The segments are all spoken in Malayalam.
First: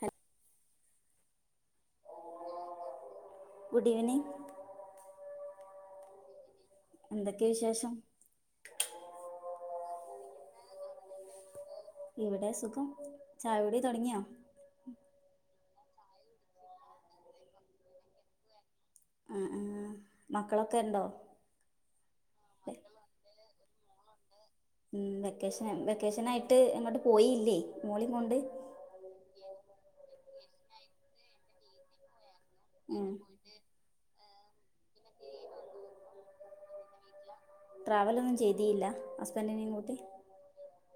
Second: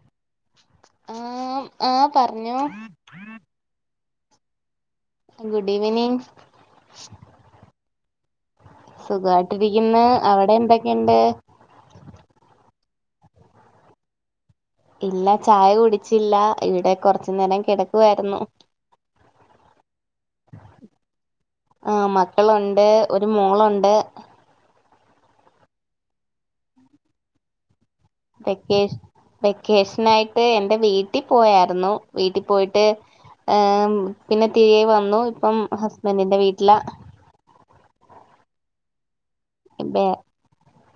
ഹ ആം ആപറ്ഞ്ഞോ ഡീവനിംങ്ങ് ഗുഡീവനിംങ്ങ് എന്തൊക്കെ വിശേഷം [unintelligible] അവിടെ എന്തൊക്കെയുണ്ട് ഇവിടെ സുഖം ചായൊടിതൊട്‌ങ്ങ്യോ ഇല്ല ചായ കുടി ച്ചില്ല ഇവിടെ കൊറച്ചു നേരം കെടക്കേരുന്നു ആ ആ മക്കളൊക്കെ ഉണ്ടോ ആ വെ- മക്കളുണ്ട് ഒരു മോളു [unintelligible] ഉം വെക്കേഷൻ വെക്കേഷനായിട്ട് എങ്ങോട്ടുപോയീല്ലേ മോളിംകൊണ്ട് ക്കേഷനായിട്ട് എൻന്റെ വീട്ടി പോയാരുന്നു വീട്ടിൽ പോയിട്ട് ഉം പോയിട്ട് [unintelligible] പിന്നെ തിരികെ വന്നു ഇപ്പം ഹസ്ബൻറിിന്റെ വീട്ടില ട്രാവലോന്നും ചെയ്തീല [unintelligible] ഇബെ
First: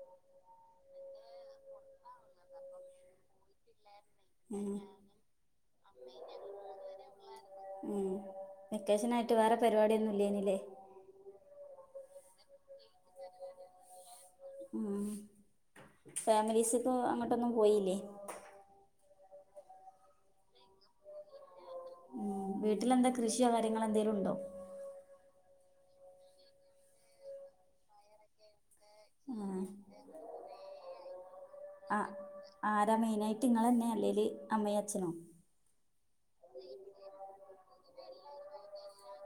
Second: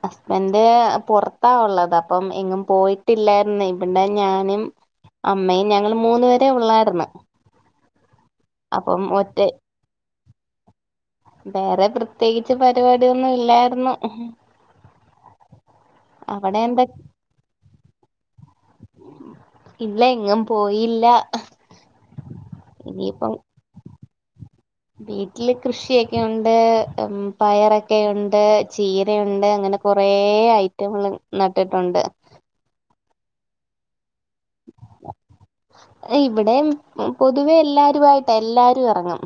ഹസ്ബൻഡ് പുറത്താവുള്ളത് അപ്പം എങ്ങും പോയിട്ടില്ലായിരുന്നേ പിന്നെ ഞാനും അമ്മയും ഞങ്ങള് മൂന്ന പേരെ ഉള്ളായിന്ന് വെക്കേഷന ആയിട്ട് വേറെ പരിപാടിയൊന്നുംല്ലേനില്ലേ പ്രതേകിച്ച്പരിപാടിയൊന്നും ഇല്ലായിരുന്നു ആ അവിടെ ഫാമിലീസ് എന്താ ഇപ്പോ അങ്ങോട്ടൊന്നും പോയില്ലേ ഇല്ല ഇങ്ങും പോയില്ല ഉ വീട്ടിലെന്താ ഇനിയിപ്പം കൃഷിയോ കാര്യങ്ങളെ ന്തെലും ഉണ്ടോ വീട്ടിൽ കൃഷിയൊക്കെുണ്ട് ഉ പയറൊക്കെയുണ്ട് ചീരയുണ്ട് ആ അങ്ങനെ കൊറേ ഐറ്റങ്ങൾ ആ നട്ടിട്ടുണ്ട് [unintelligible] അല്ലേല് അമ്മയും അച്ഛനും എഇവ്ടേം പൊതുവേ എല്ലാരു ആയിട്ടെല്ലാരു എറങ്ങും.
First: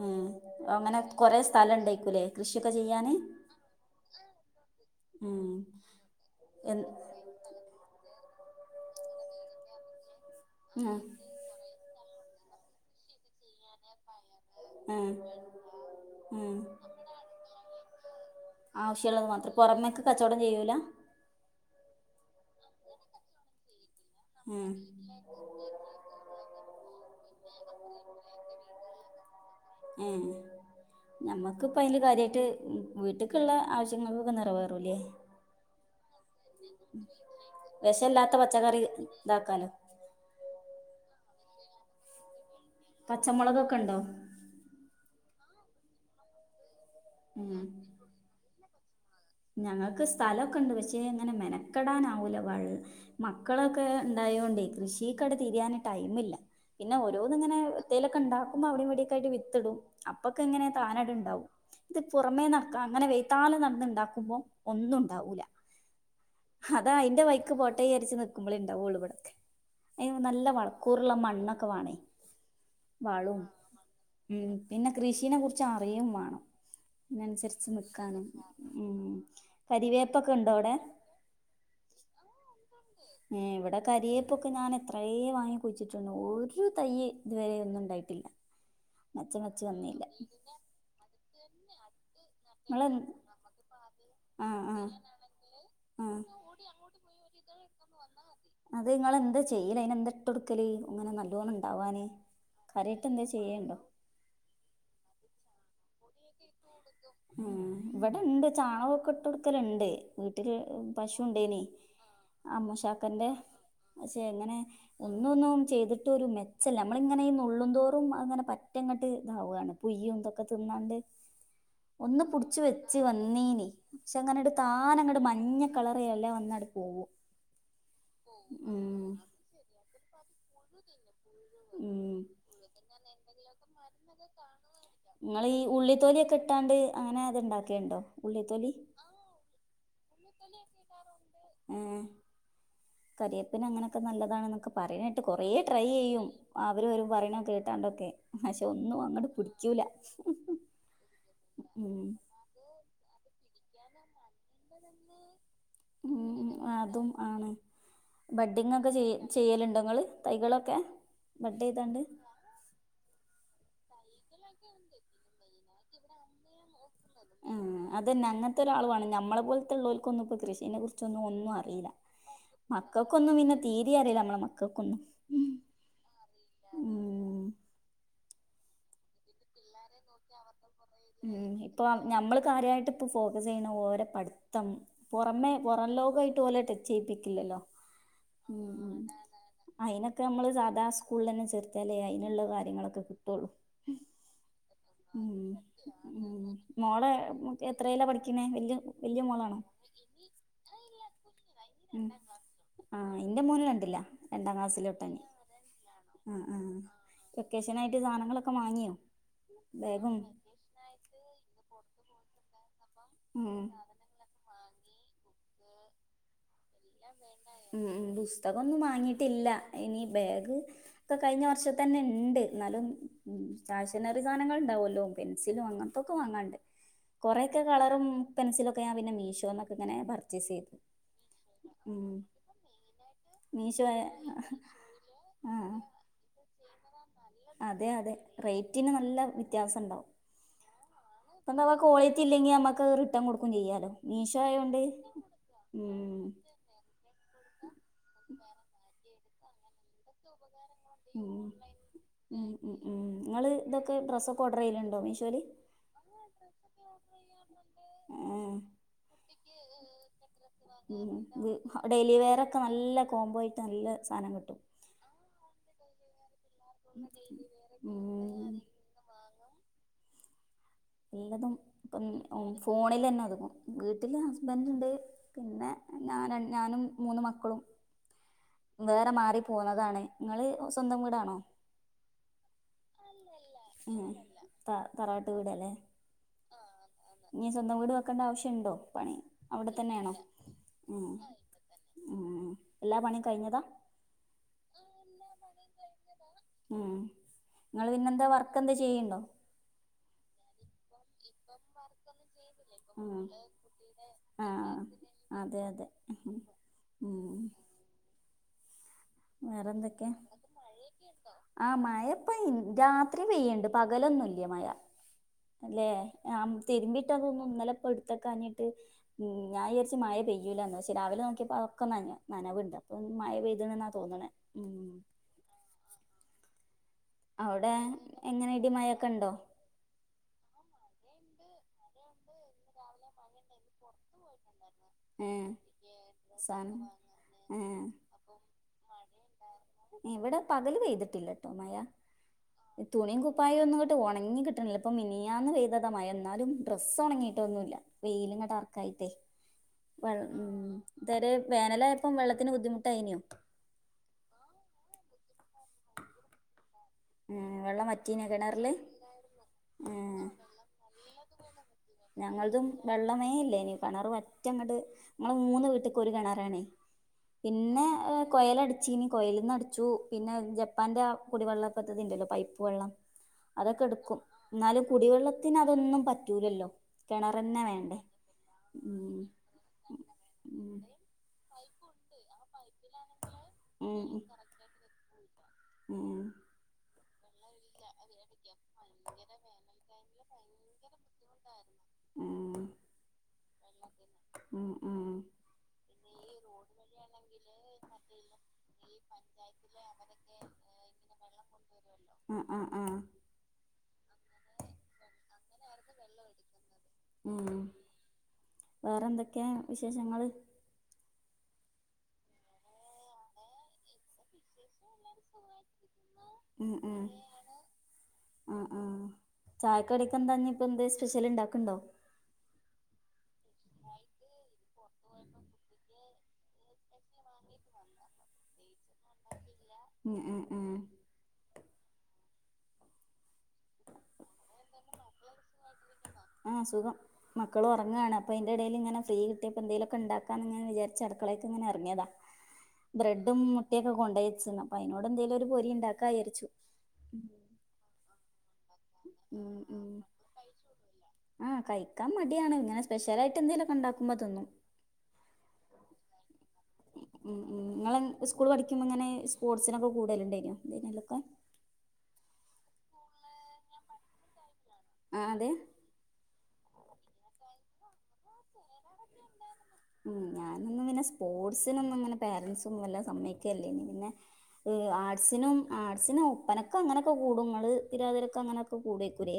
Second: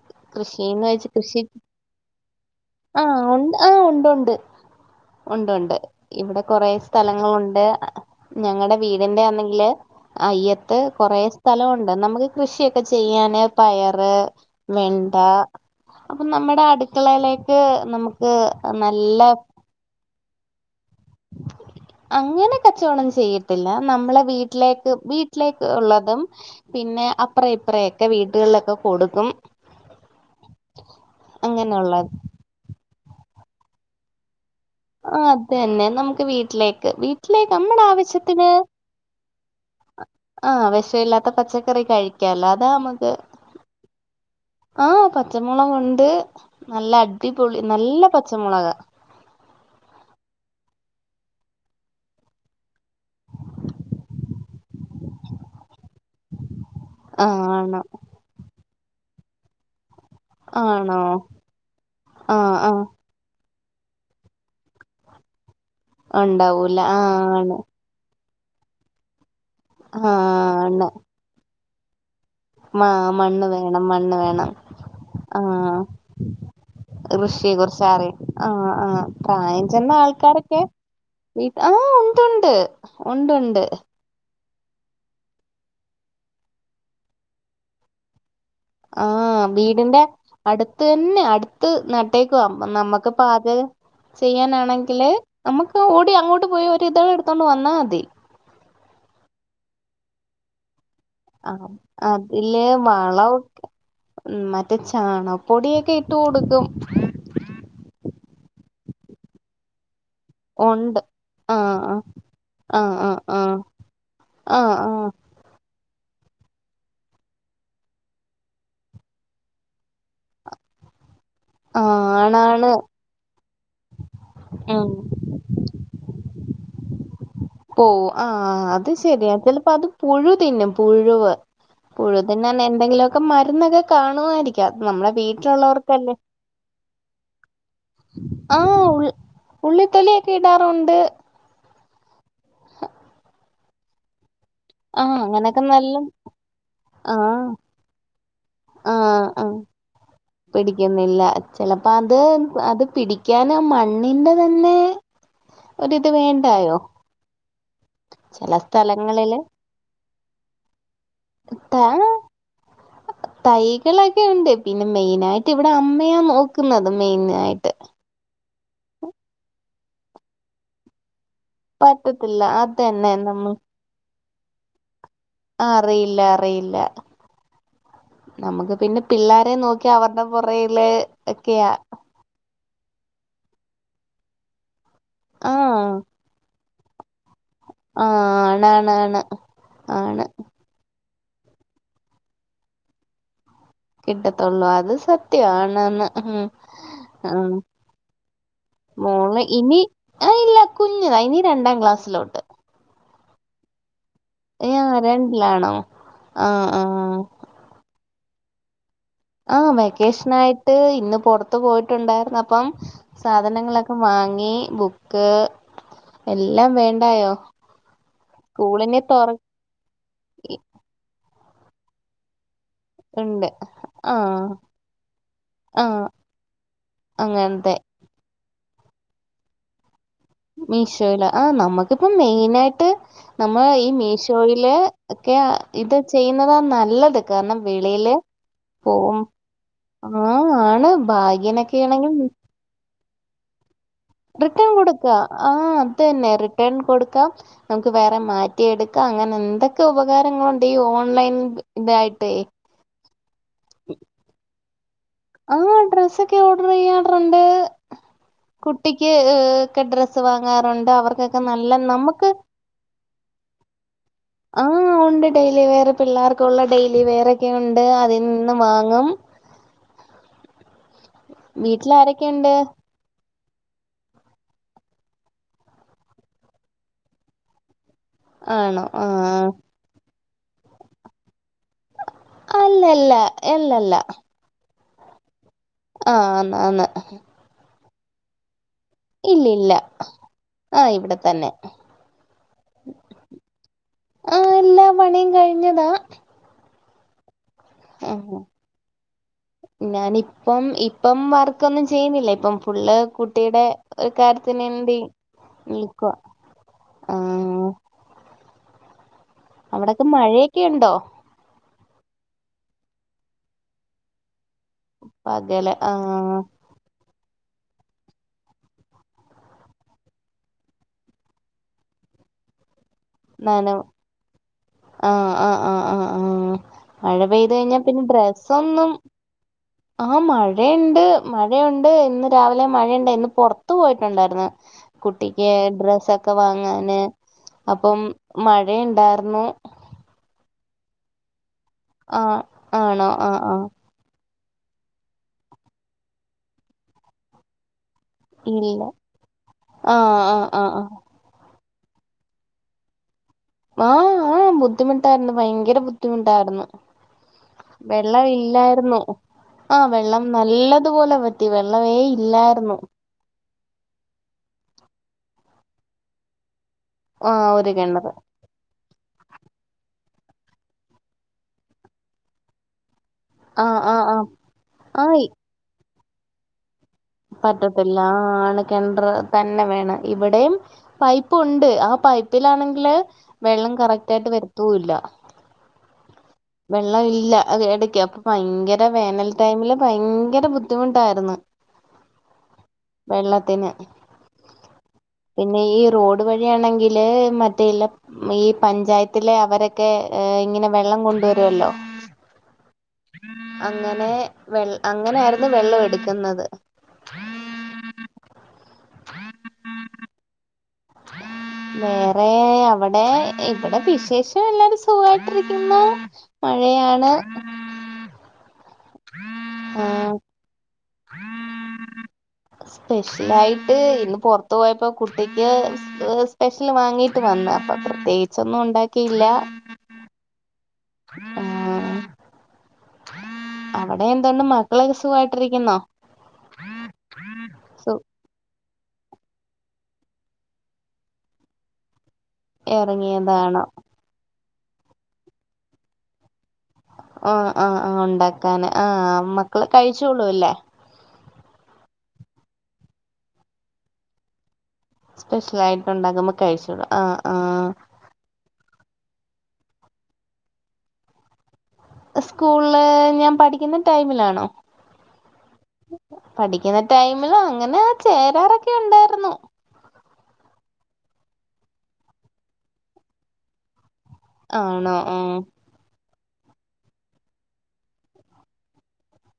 ഉ കൃഷിന്ന് അങ്ങനെ കുറെ സ്ഥല ഉണ്ടായിരിക്കല്ലേ കൃഷി ആഹ ഉ ആഹ് ഉണ്ട് ണ്ട് ഉം ഉണ്ട് ഉണ്ട് ഇവിടെ കുറെ എൻ സ്ഥലങ്ങളുണ്ട് ഞങ്ങളട വീടിന്റെ ആന്നെങ്കില് അയ്യത്ത് ഉം കൊറേ സ്ഥലയുണ്ട് നമുക് കൃഷിയൊക്ക ചെയ്യാനെ പയറ് ഉം വെണ്ട അപ്പൊ നമ്മുടെ അടുക്കളയിലെ [unintelligible] നമു ആവ്ശ്യള്ളത് മാത്ര്. പൊറമേക്ക് കച്ചവടം ചെയ്യൂലെ അങ്ങനെ കച്ചവടം ചെയ്യത്തില്ല നമ്മളെ ഉം വീട്ടിലേക്ക് വീട്ടിലേക്ക് ള്ളതും പിന്നെ അപ്പറെയിപ്പറെയെക്കെ വീട്ടുകള്ലെക്കു ഒടുക്കും ഉം നമുക്ക് ഇപ്പൊഅതിൽ അങ്ങനെയുള്ളത് കാര്യമായിട്ട് വീട്ടിക്കുള്ള ആവശ്യങ്ങൾ എല്ലാം നിറവേറും ആ തെന്നെ നമുക്ക് വീർ വീട്ടിലേക്ക് വീട്ടിലേക്ക് നമ്മുടെ ആവശ്യത്തിന് ഇതാക്കാനും ആഹ് വെശൊയില്ലാത്ത പച്ചക്കറി കഴിക്കാലാ പച്ചമുളകൊക്കെ ഇണ്ടോ [unintelligible] മുള കൊണ്ട് നല്ല അടിപൊളി ഉം നല്ല പച്ചമുളക് ഞങ്ങൾക്ക് സ്ഥലൊക്കെ ഇണ്ട് പക്ഷേ ഇങ്ങനെ മെനക്കെടാ ആവൂല വ മക്കളൊക്കെ ഉണ്ടായോണ്ട് കൃഷിക്ക് തിരിയാൻ ടൈമില്ല പിന്നെ ഓരോന്നും ഇങ്ങനെ ആണ് എന്തെങ്കിലുമൊക്കെ ഉണ്ടാക്കും അ അവിടെ വേടേക്കായിട്ട് വിത്തിടും. അപ്പൊക്ക ഇങ്ങനെ ആണോ താനേ ഉണ്ടാവും ഇത് പുറമേ ആഹ് നടക്കാം ആഹ് അങ്ങനെ വെയത്താലും [unintelligible] നോക്കുമ്പോൾ ഒന്നുണ്ടാവില്ല അ ണ്ടാവൂല ആആണ് നമ്മളെ ഉണ്ടാവുള്ളൂ ഇവിടെ അയ്ന്‌ നല്ല ആണ് വളക്കൂറ്ള്ള മണ്ണ് [unintelligible] മാ മണ്ണ് വേണം മണ്ണ് വേണം ഉം പിന്നെ കൃഷിനെ ആ കുറിച്ച് അറിയും വേണം കൃഷിയെ അതിനനുസരിച്ച് കുറിച്ച് അറിയാം നിക്കാനും ആ ഉം ആപ്രായം ചെന്ന കരിവേപ്പൊക്കെ ഉണ്ടോ ആൾക്കാരൊക്കെ അവിടെ വീട്ട് ആ ഉണ്ട്ണ്ട് ഏ ഇവിടെ കരിയ ഇപ്പൊക്കെ ഞാൻ ഇത്രെയേ വാങ്ങി കുഴിച്ചിട്ടുണ്ട് ഒരു തയ്യെ ഇതുവരെെയ ഒന്നും ഉണ്ടായിട്ടില്ല ആ നച്ച നച്ച് വീടിന്റെ വന്നില്ല അടുത്ത് തന്നെ അടുത്ത് നട്ടേക്കുവാ നിങ്ങള് നമ്മുക്ക് പാചക ആ ആ ചെയ്യാനാണെങ്കില് നമുക്ക് ആ ഓടി അങ്ങോട്ട് പോയി ഒരു ഇതൾ എടുത്തോണ്ട് വ ന്ന തി അത് നിങ്ങെന്താ ചെയ്യൽ അതിനന് എന്താ ഇട്ടോട്ക്കൽ ആ അതില് കാര്യായിട്ട് എന്താ വളമൊക്കെ ചെയ്യണ്ടോ മറ്റേ ചാണകം പൊടിയൊക്കെ ഇട്ട് കൊടുക്കും കൊട്ട് കൊടുക്കലുണ്ട് വീട്ടില് ഒണ്ട് പശുണ്ടേൻ ആഹ് ആഹ് ആഹ് അമ്മൂശാക്കന്റെ ആഹ് പക്ഷെ എങ്ങനെ ആഹ് ആഹ് ആഹ് ഒന്നൊന്നും ചെയ്തിട്ട് മ ഒരു മെച്ചല്ല നമ്മള ഇങ്ങനെ നുള്ളുംന്തോറും അങ്ങനെ പറ്റങ്ങട്ട് ഇതാവാണ് പുയ്യും ഇതൊക്കെ തിന്നാണ്ട് ആഹ് ഒന്ന് പുടിച്ച് ആണാണ് വെച് വന്നീനി പക്ഷെ അങ്ങനെ ഒരു ഉം താാന ങ്ങനെ മഞ്ഞ കളർ എല വന്നട് പോവും പോ ആ അത് ഉം ശരിയാ ചിലപ്പോ അത് പുഴു പിന്നെ പുഴുവ് ഉം പുഴുതന്നെന്നെ എന്തെങ്കിലുമൊക്കെ മരുന്നൊക്കെ കാണുമായിരി ങ്ങൾഈ ഉള്ളിത്തോലി ഒക്കെ ഇട്ടാണ്ട് അങ്ങനെ അത് ഇണ്ടാക്കിയണ്ടോ ഉള്ളിത്തോലി ഉള്ളിത്തൊളിയൊക്കെ ഇടാറുണ്ട് ഏ കരിയേപ്പിന അങ്ങനെയൊക്കെ നല്ലതാണ ഒക്കെ ആഹ് പറയിട്ട് കൊറേ അങ്ങനൊക്കെ ട്രൈ നല്ല ചെയ്യും അവരും അവ പറയണ ആഹ് കേട്ടാണ്ടൊക്കെ പക്ഷെ ഒന്നും ആഹ് അങ്ങോട്ട് ആഹ് പിടിക്കൂല പിടിക്കുന്നില്ല ഉ ക്യാന മണ്ണിന്റെ തന്നെ ഒരിത് ഉം വേണ്ടായോ അതും ആണ് ചെല ബഡ്ഡിങ് ഒക്കെ ചെയ സ്ഥലങ്ങളില് ചെയ്യലുണ്ടോ ഇങ്ങള് തൈകളൊക്കെ ത ബഡ് ചെയ്താണ്ട് തായി ഒക്കെ ഉണ്ട് പിന്നെ മെയിന ആയിട്ട് ഇവിടെ അമ്മയാ നോക്കുന്നത് ആ മെയിനായിട്ട് അതന്നെ അങ്ങനത്തെ ഒരാൾവാണം ഞമ്മളെ പോലത്തുളോൽ ക്കൊന്നും പൊ കൃഷിനെ കുറിച്ചൊന്ന് ഒന്ന് നും അറീല പറ്റത്തില്ല അതന്നെ മക്കൾക്കൊന്നും പിന്നെ തീരീ അറില്ല നമ്മളെ മക്കൾക്കൊന്ന് ആ അറിയില്ല അറിയില്ല നമുക്ക് പിന്നെ പിള്ളാരെ നോക്കി അവരുടെ പുറകെ ൽ ഒക്കെയാ ഞമ്മള് കാര്യയിട്ട് ഇപ്പൊ ഫോക്കസ് ചെയ്യണ ഓരോ പഠിത്തം പുറമെ പുറം ലോകയിട്ട് ഓലഡ് ചെയ്യിപ്പിക്കില്ലല്ലോ ആഹ ഉം ഉം ആണണണ് ആണ് സ്കൂള തന്നെ ചെറുത്താലേ അതിനുള്ള കാര്യങ്ങളൊക്കെ കിട്ടയള്ളൂ കിട്ടത്തൊള്ളവാത് സത്യാണ് ആന്ന് ഉം മോള് ആ എത്രയിലാ പഠിക്കണേ വല്യ വല്യ മോള് മോളാണോ ഇനി ആ ഇല്ല കുഞ്ഞതാ ഇനി രണ്ടാം ഉം ക്ലാസ്സിലോട്ട് ആഹ് എന്റെ മോന് രണ്ടിലാ രണ്ടാം ക്ലാസ്സില് ആ തൊട്ടാന് രണ്ടിലാണോ ആഹ് ആ ആഹ് ആ വെക്കേഷനായിട്ട് സാധനങ്ങളൊക്കെ വാങ്ങിയോ ആ ബാഗും വെക്കേഷൻ ആയിട്ട് ഇന്ന് പുറത്തു പോയിട്ടുണ്ടായിരുന്നു അപ്പം ഉം സാധനങ്ങളൊക്കെ വാങ്ങി ബുക്ക് എല്ലാം വേണ്ടായോ ഉം പുസ്തകംന്നും സ്കൂളിനെ വാങ്ങിയിട്ടില്ല തുറക്കി ഇനി ബാഗ് കഴിഞ്ഞ വർഷത്തെതന്നെ ഇ ണ്ട് എന്നാലും ഉണ്ട് സ്റ്റാഷനറി ആഹ് സാധനങ്ങൾ ഉണ്ടാവുല്ലോ പെൻസിലും ആഹ് അങ്ങനത്തൊക്കെ വാങ്ങാണ്ട് കൊറെക്കെ അങ്ങനത്തെ കളറും പെൻസിലും അതെക്ക പിന്നെ മീഷോന്നക്കെങ്ങെ പ മീഷോയില ആ നമ്മുക്കിപ്പം മീ മെയിനായിട്ട് നമ്മൾ മീഷോ ഈ മീ ഷോയില് ഒക്കെ ആഹ് ഇത് ചെയ്യുന്നത നല്ല ഇള്ളത് അതെ അതെ റേറ്റിന് നല്ല വിത്യാസം ഇണ്ടാവും ആ ആണ് എന്തവാ ഭാഗ്യനൊക്കെ ആണെങ്കിൽ കോളിറ്റി ഇല്ലെങ്കി നമ്മക്ക് റ് മൊത്തം കൊടുക്കും ചെയ്യാലോ മീഷോ റിട്ടേൺ ആയോണ്ട് കൊടുക്ക, ആ അത് തന്നെ ഉം റിട്ടേൺ കൊടുക്കാം, നമുക്ക് വേറെ മാറ്റിയെടുക്കാം, അങ്ങനെ ന്ന് എന്തൊക്കെ ഉപകാരങ്ങളു മ് മ് മ് മ് നിങ്ങള് ഇതൊക്കെ ഡ്രസ്സൊക്കെ ഓട് റെയിൽ ഇണ്ടോ [unintelligible] ആ ഡ്രസ്സൊക്കെ ഓർഡർ ചെയ്യാറു ണ്ട് കുട്ടിക്ക് [unintelligible] ഡ്രസ് മ് ഡെയിലി വെയറൊക്കെ നല്ല കോംബോ ആട്ട് നല്ല സാനം കിട് ആ ഉണ്ട് ഡൈയിലി വെയർ പിള്ളേർ ക്ക് ഒള്ള ഡെയിലി വെയർ ഒക്കെ ഉണ്ട്, അതിൽ ഉം നിന്ന് വാങ്ങും. എല്ലതും വീട്ടിൽ പ്പം ആരൊക്കെയുണ്ട് ഫോണിൽ തന്നെ ഒതുങ്ങും. വീട്ടില് ഹസ്ബൻ്റ് ണ്ട് പിന്നെ ഞന് ഇട് ഞാനും മൂന്ന് മക്കളും ആണോ ആ വേറെ മാറി പോവുന്നതാണ്. നിങ്ങള് സ്വന്തം വീടാണോ? അല്ലല്ല എല്ലല്ല ഉം ത തറടവാട് ആ ആന്ന ആന്ന ക്കണ്ട ആവിശ്യണ്ടോ? ഇല്ലല്ല ആഹ് ഉം ഇവിടെ തന്നെ ഉം എല്ലാ പണിയും കഴിഞ്ഞതാ ആ എല്ലാ പണിയും കഴി ഞ്ഞതാ ആ നിങ്ങൾ പിന്നെന്താ വർക്ക് എന്തേ ചെയ്യ്ണ്ടോ? ഞാനിപ്പം ഇപ്പം വർക്കൊന്നും ചെയ്യുന്നില്ല, ഇപ്പം ഫുള്ള് ഉം കുട്ടിയുടെ ഒരു കാര്യത്തിന് ആഹ് വേണ്ടി അതെ അതെ നിൽക്കവാ, ആ ഉം അവിടൊക്കെ വേറെന്തൊക്കെയാ മഴെക്കെ ഉണ്ടോ? [unintelligible] രാത്രി പെയ്യണ്ട്, പകലൊന്നുല്ല. [unintelligible] മഴ അല്ലെ ആ തിരുമ്പിട്ടതൊന്നും ഇന്നലെ അപ്പൊ എടുത്തൊക്കാഞ്ഞിട്ട് ഞാവിജാരിച്ച് മഴ പെയ്യൂലാന്ന്, പക്ഷേ രാവിലെ നോക്കിയപ്പോ അതൊക്കെ നനഞ്ഞു നനവ്ണ്ട്. പ്പം മഴ പെയ്തിന് നനവ് ന ആ ആ ആഹ് ആ ആഹ് മഴ പെയ്ത് അവിടെ കഴിഞ്ഞാൽ പിന്നെ എങ്ങനെ ഇടി ഡ്രസ്സൊന്നു മഴൊക്കെ ഉണ്ടോ ആഹ് മഴയെണ്ട് മഴയുണ്ട് ഇന്ന് രാവിലെ മഴയുണ്ട് ഇന്ന് പൊറത്തു പോയിട്ടുണ്ടായിരുന്ന്. ഏ കുട്ടിക്ക് ഡ്രസ്സൊക്കെ സാനം വാങ്ങാന് ഏ അപ്പം മഴയുണ്ടാർ ന്ന് ഇവിടെ പകല് പെയ്തിട്ടില്ല ട്ടൊ മഴ ആ ഇ ആണോ തുണിം ആ കുപ്പായോം ആ ഒന്നങ്ങട്ട് ഒണങ്ങി കി ട്ടിണില്ല ഇതിപ്പ മിനിഞ്ഞാന്ന് പെയ്തതാ മഴ എന്നാലും ഡ്രസ്സ് ഒണങ്ങിയിട്ടൊന്നു ഇല്ല. ഇല്ല വെയിലിങ്ങട്ടർക്കായിട്ടേ ആഹ് വൾ ആഹ് ഇം ആഹ് ഇത് വരെ വേനലായപ്പം വെള്ളത്തിന് ബുദ്ധിമുട്ടായിനു. ആഹ് ആഹ് ബുദ്ധിമുട്ടായിരുന്നു. ഭയങ്കര ബുദ്ധിമുട്ടായിരുന്നു. ഉം വറ്റീനു വെള്ളം കിണറില് ഇല്ലായിരുന്നു ആഹ് ഉം വെള്ളം നല്ലതുപോലെ വറ്റി വെള്ളമേ ഇല്ലായിരുന്നു. കിണർ വറ്റങ്ങട് ഞങ്ങള് മൂന്ന് വീട്ടിക്ക് ഒരു കിണറാണേ. ആഹ് ഒരു പിന്നാ കിണറ് കൊയലടിച്ചീനി. കൊയലീന്നടിച്ചു. പിന്നെ ജപ്പാന്റെ കുടിവെള്ള പദ്ധതി ഇണ്ടല്ലൊ പൈപ്പ് വെള്ളം. ആഹ് അതൊക്കെ ആഹ് ട്ക്കും ആഹ് ന്നാലും കുടിവെള്ളത്തിനതൊന്നും പ റ്റൂലല്ലോ പറ്റത്തില്ലാ ആണ് കെണർ ഉം തന്നെ വേണം ഇവ്ടെയും പൈപ്പുണ്ട് ആ പൈപ്പിലാണെ ല് വെള്ളം ഉം ഉം കറക്റ്റായ്ട്ട് വരത്തൂല്ല ഉം വെള്ളം ഇല്ല അത് എടക്ക് അപ്പ ഭയങ്കര വേനൽ ടൈമ് ല് ഭയങ്കര ബുദ്ധിമുട്ടായ്ര്ന്ന് ഉം ഉം ള്ളത്തിന് ഉം ഉം ഡ് വഴിയാണെങ്കില് മറ്റേ ഇല്ലെ ഈ പഞ്ചായത്തിലെ അവര് ക്കെ ഇങ്ങനെ വെള്ളം കൊണ്ട് ആഹ് ആഹ് ആഹ് അങ്ങനേ വെൾ അങ്ങനായ്ര്ന്നു വെള്ളം എട്ക്ക്ന്നത് ഉം ഉം വേറെന്തെക്കേ വിശേഷങ്ങള് വേറേ അവടെ ഇവിടെ വിശേഷം എല്ലാരും സുഖായ്ട്ടിരിക്കുന്നു ഉം ഉം മഴയാണ് ആഹ് ചായക്കടിക്കെന്താ ഞ്ഞ് പ്പെന്ത് സ്പെഷ്യലായിട്ട് ഇന്ന് പുറത്ത് പോയപ്പോ കുട്ടിക്ക്- സ്പെഷ്യല് വാങ്ങിട്ട് വന്ന് അപ്പൊ പ്രത്യേകിച്ചൊന്നും ഉണ്ടാക്കിയില്ല ഉം ഉം ഉം ആ അവിടെ എന്തണ്ട് മക്കളൊക്കെ സുഖമായിട്ടിരിക്കുന്നോ ആ സുഖം മക്കള ഉറങ്ങാണ് അപ്പൊ അതിന്റെ ഇടൽ ഇങ്ങനെ ഫീ കിട്ടിയപ്പോ എന്തലുമൊക്കെ ഉണ്ടാക്കാന്ന്ങ്ങനെ വിചാരിച്ച അടുളൊക്ക ഇങ്ങെ ഇറങ്ങതാ ബ്രെഡും ഇറങ്ങിയതാണോ മുട്ടയൊക്കെ കൊണ്ടയിവെച്ചിന് ആയിനോട് എന്തേലും ഒരു പൊരി ഉണ്ടാകാചിരിച്ചു ആ ആ ആ ഉണ്ടാക്കാന ആ മക്കള് കഴിച്ചോള്ളൂല്ലേ ആ കഴിക്കാ മടിയാണ് ഇങ്ങനെ സ്പെഷ്യലായിട്ട് എന്തെലൊക്കെ ഉണ്ടാക്കുമ്പോ തിന്നും സ്പെഷ്യൽ ആയിട്ട്ണ്ടാക്കുമ്പോ കഴിച്ചുടാം ഉം നിങ്ങള് സ്കൂൾ പഠിക്കുമ്പോ ഇങ്ങനെ സ്പോർട്സിനൊക്കെ കുടലെണ്ടായിന്നോ എന്തിനാല്ലെയൊക്കെ സ്കൂളില് ഞാൻ പഠിക്കുന്ന ടൈമിലാണോ ആ അതെ പഠിക്കുന്ന ടൈമിൽ അങ്ങനെ ആ ചേരാറൊക്കെ ഉണ്ടായിരുന്നു ഉ ഞാനൊന്നും പിന്നെ സ്പോർട്സിനൊന്നും ഇങ്ങനെ പേരൻറ്സൊന്നും വല്ലാം സമ്മയ്ക്കല്ലേ ഇനി പിന്നെ ആണോ ആഹ് ആർട്സിനും ആർട്സിനും പപ്പനൊക്കെ അങ്ങനൊക്കെ കൂടങ്ങള് തിരാതിരൊക്കെ അങ്ങനൊക്കെ കൂടക്കൂരേ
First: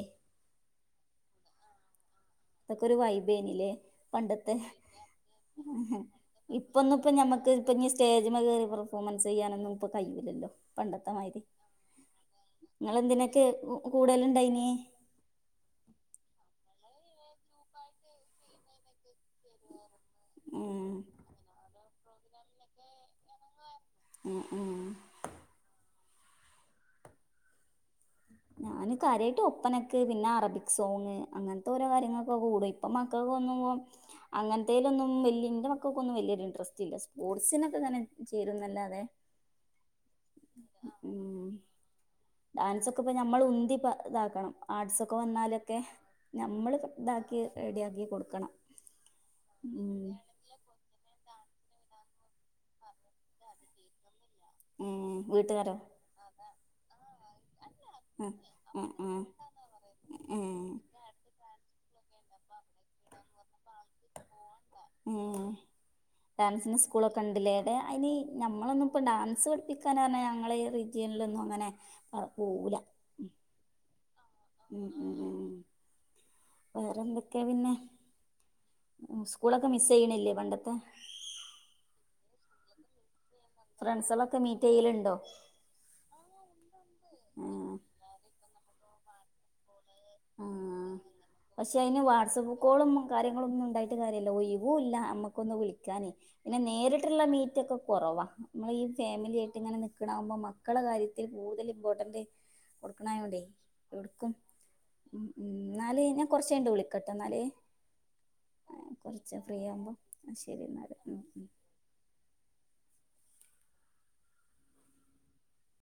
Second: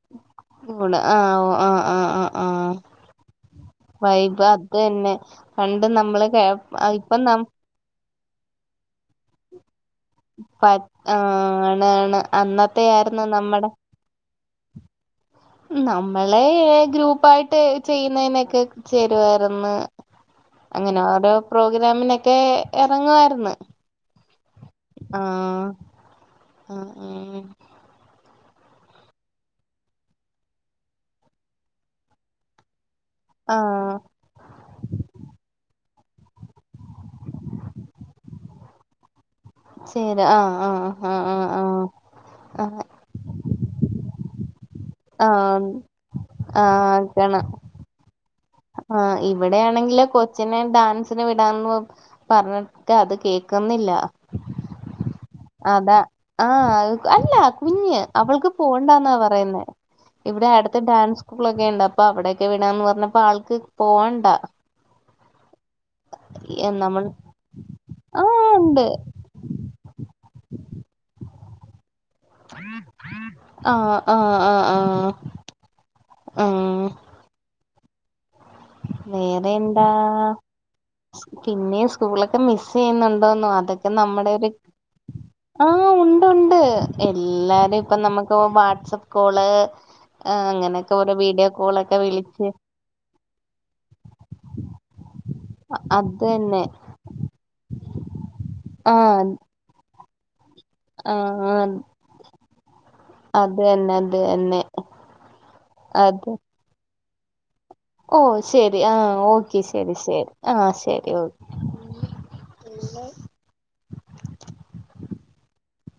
[unintelligible] ആ ആ ആ ആ ആ ഇതൊക്കെ ഒരു വൈബേനില്ലേ വൈബ് പണ്ടത്തെ അത് തന്നെ പണ്ട് നമ്മള് കേ ഇപ്പ ന സ്റ്റേജ് കറി പെഫോമൻസ് ചെയ്യാനെന്നും കയുല്ലല്ലോ പ പണ്ടത്തെമാരി ആണ് ആണ് അന്നത്തെ ആയിരുന്നു നിങ്ങെന്തിനൊക്കെ നമ്മടെ കുടളേണ്ടായിന്നെ ഏ നമ്മളെ ഗ്രൂപ്പായിട്ട് ചെയ്യുന്നതിനൊക്കെ ചേരുവരുന്നു ഉം അങ്ങനെ ഓരോ പ്രോഗ്രാമിന ക്കെ ഇറങ്ങുവായിരുന്നു ഉം ഉം ആ ആ ആ ഞാനൻ കാര്യമായിട്ട് ഒപ്പനക്ക് പിന്നെ അറബിക് സോങ് അങ്ങനത്തെ ഓരോ കാര്യങ്ങൾക്കൊക്ക കൂട ഇപ്പ മക്കൾക്ക് ഒന്നും ആഹ് അങ്ങനത്തേലൊന്നും വല്യ എന്റെ മ ക്ക ഒന്നും വലിയൊരു ഇൻട്രസ്റ്റ് ഇല്ല സ്പോർട്സിനൊക്കെ തന്നെ ചേരുന്നല്ല അതെ ശരി ആഹ് ആഹ് ഉ ആഹ് ആഹ് ആഹ് ആഹ് ഡാൻസൊക്കെ ഇപ്പ ഞമ്മൾ ഉന്തി ഇതാക്കണം ആർട്സ്ക്കെ ആഹ് വന്നാലൊക്കെ ഞമ്മള് ഇതാക്കി റെഡിയ ആക്കി കൊടുക്കണം ആ ഇവിടെയാണെങ്കില് ഉം കൊച്ചിനെ ഡാൻസിന് വി ടാന്ന് പറഞ്ഞിട്ട് അത് കേക്കുന്നില്ല ഉം വീട്ടുകാരോ അതാ ആഹ് ആ അല്ല കുഞ്ഞ് ആ അവൾക്ക് ആ ആ പോകണ്ടാന്നാ പറയുന്നേ ഇവിടെ ഏ അടുത്ത ഡാൻസ് സ്കൂളൊക്കെ ണ്ട് അപ്പൊ അവിടോക്കെ വിടാന്ന് പറഞ്ഞപ്പോ ആൾക്ക് പോവണ്ടാ ഡാൻസിന്റെ നമ്മൾ സ്കൂളൊക്കെ ണ്ട്ലെ ആടെ അയിന് ആഹ് ഉണ്ട് ഞമ്മളൊന്നും ഇപ്പോ ഡാൻസ് പഠിപ്പിക്കാ പറഞ്ഞാ ഞങ്ങള റിജിയനിലൊന്നും ങ്ങനെ ആഹ ഉ ഉ ഉ ഉം വേറെന്തൊക്കെയാ പിന്നെ വേറെ സ്കൂളൊക്കെ എന്താ മിസ് ചെയ്യണില്ലേ പണ്ടത്തെ പിന്നെ സ്കൂളൊക്ക് ക്കെ മിസ്സ് ചെയ്യുന്നുണ്ട് [unintelligible] അതൊക്കെ നമ്മടെ ഫ്രണ്ട്സുകളൊക്കെ ഒരു മീറ്റ് ചെയ്യലുണ്ടോ ആ ഒണ്ട് ഒണ്ട് ആഹ് എല്ലാരും ഇപ്പ നമ്മക്ക് ഇപ്പ വാട്സാപ്പ് കോള് ആ അങ്ങനൊക്കെ വ പസെ അയിന് വാട്സപ്പ് കോളും കാര്യങ്ങളൊന്നും ഉണ്ടായി കാര്യല്ല ഒയിവൂല്ല അമ്മക്ക് [unintelligible] വിളിക്കാനേ അത് പിന്നെ തന്നെ നേരിട്ടുള്ള മീറ്റ് ഒക്കെ കൊറവാ നമ്മളീ ആഹ് ഫാമിലിയായിട്ട് ഇങ്ങനെ നിക്ക് [unintelligible] മക്കളെ കാര്യത്തിൽ ആഹ് കൂടുതൽ ഇമ്പോർട്ടൻ്റ് അത് തന്നെ അത് [unintelligible] അത് ട്ട് വിളിക്കട്ടാ ന്നാല് ഓ ശരി ആ ഓക്കെ ആവുമ്പോ ശരി ശരി ആ എന്നാല് ശരി ഉം ഓക്ക് ഉം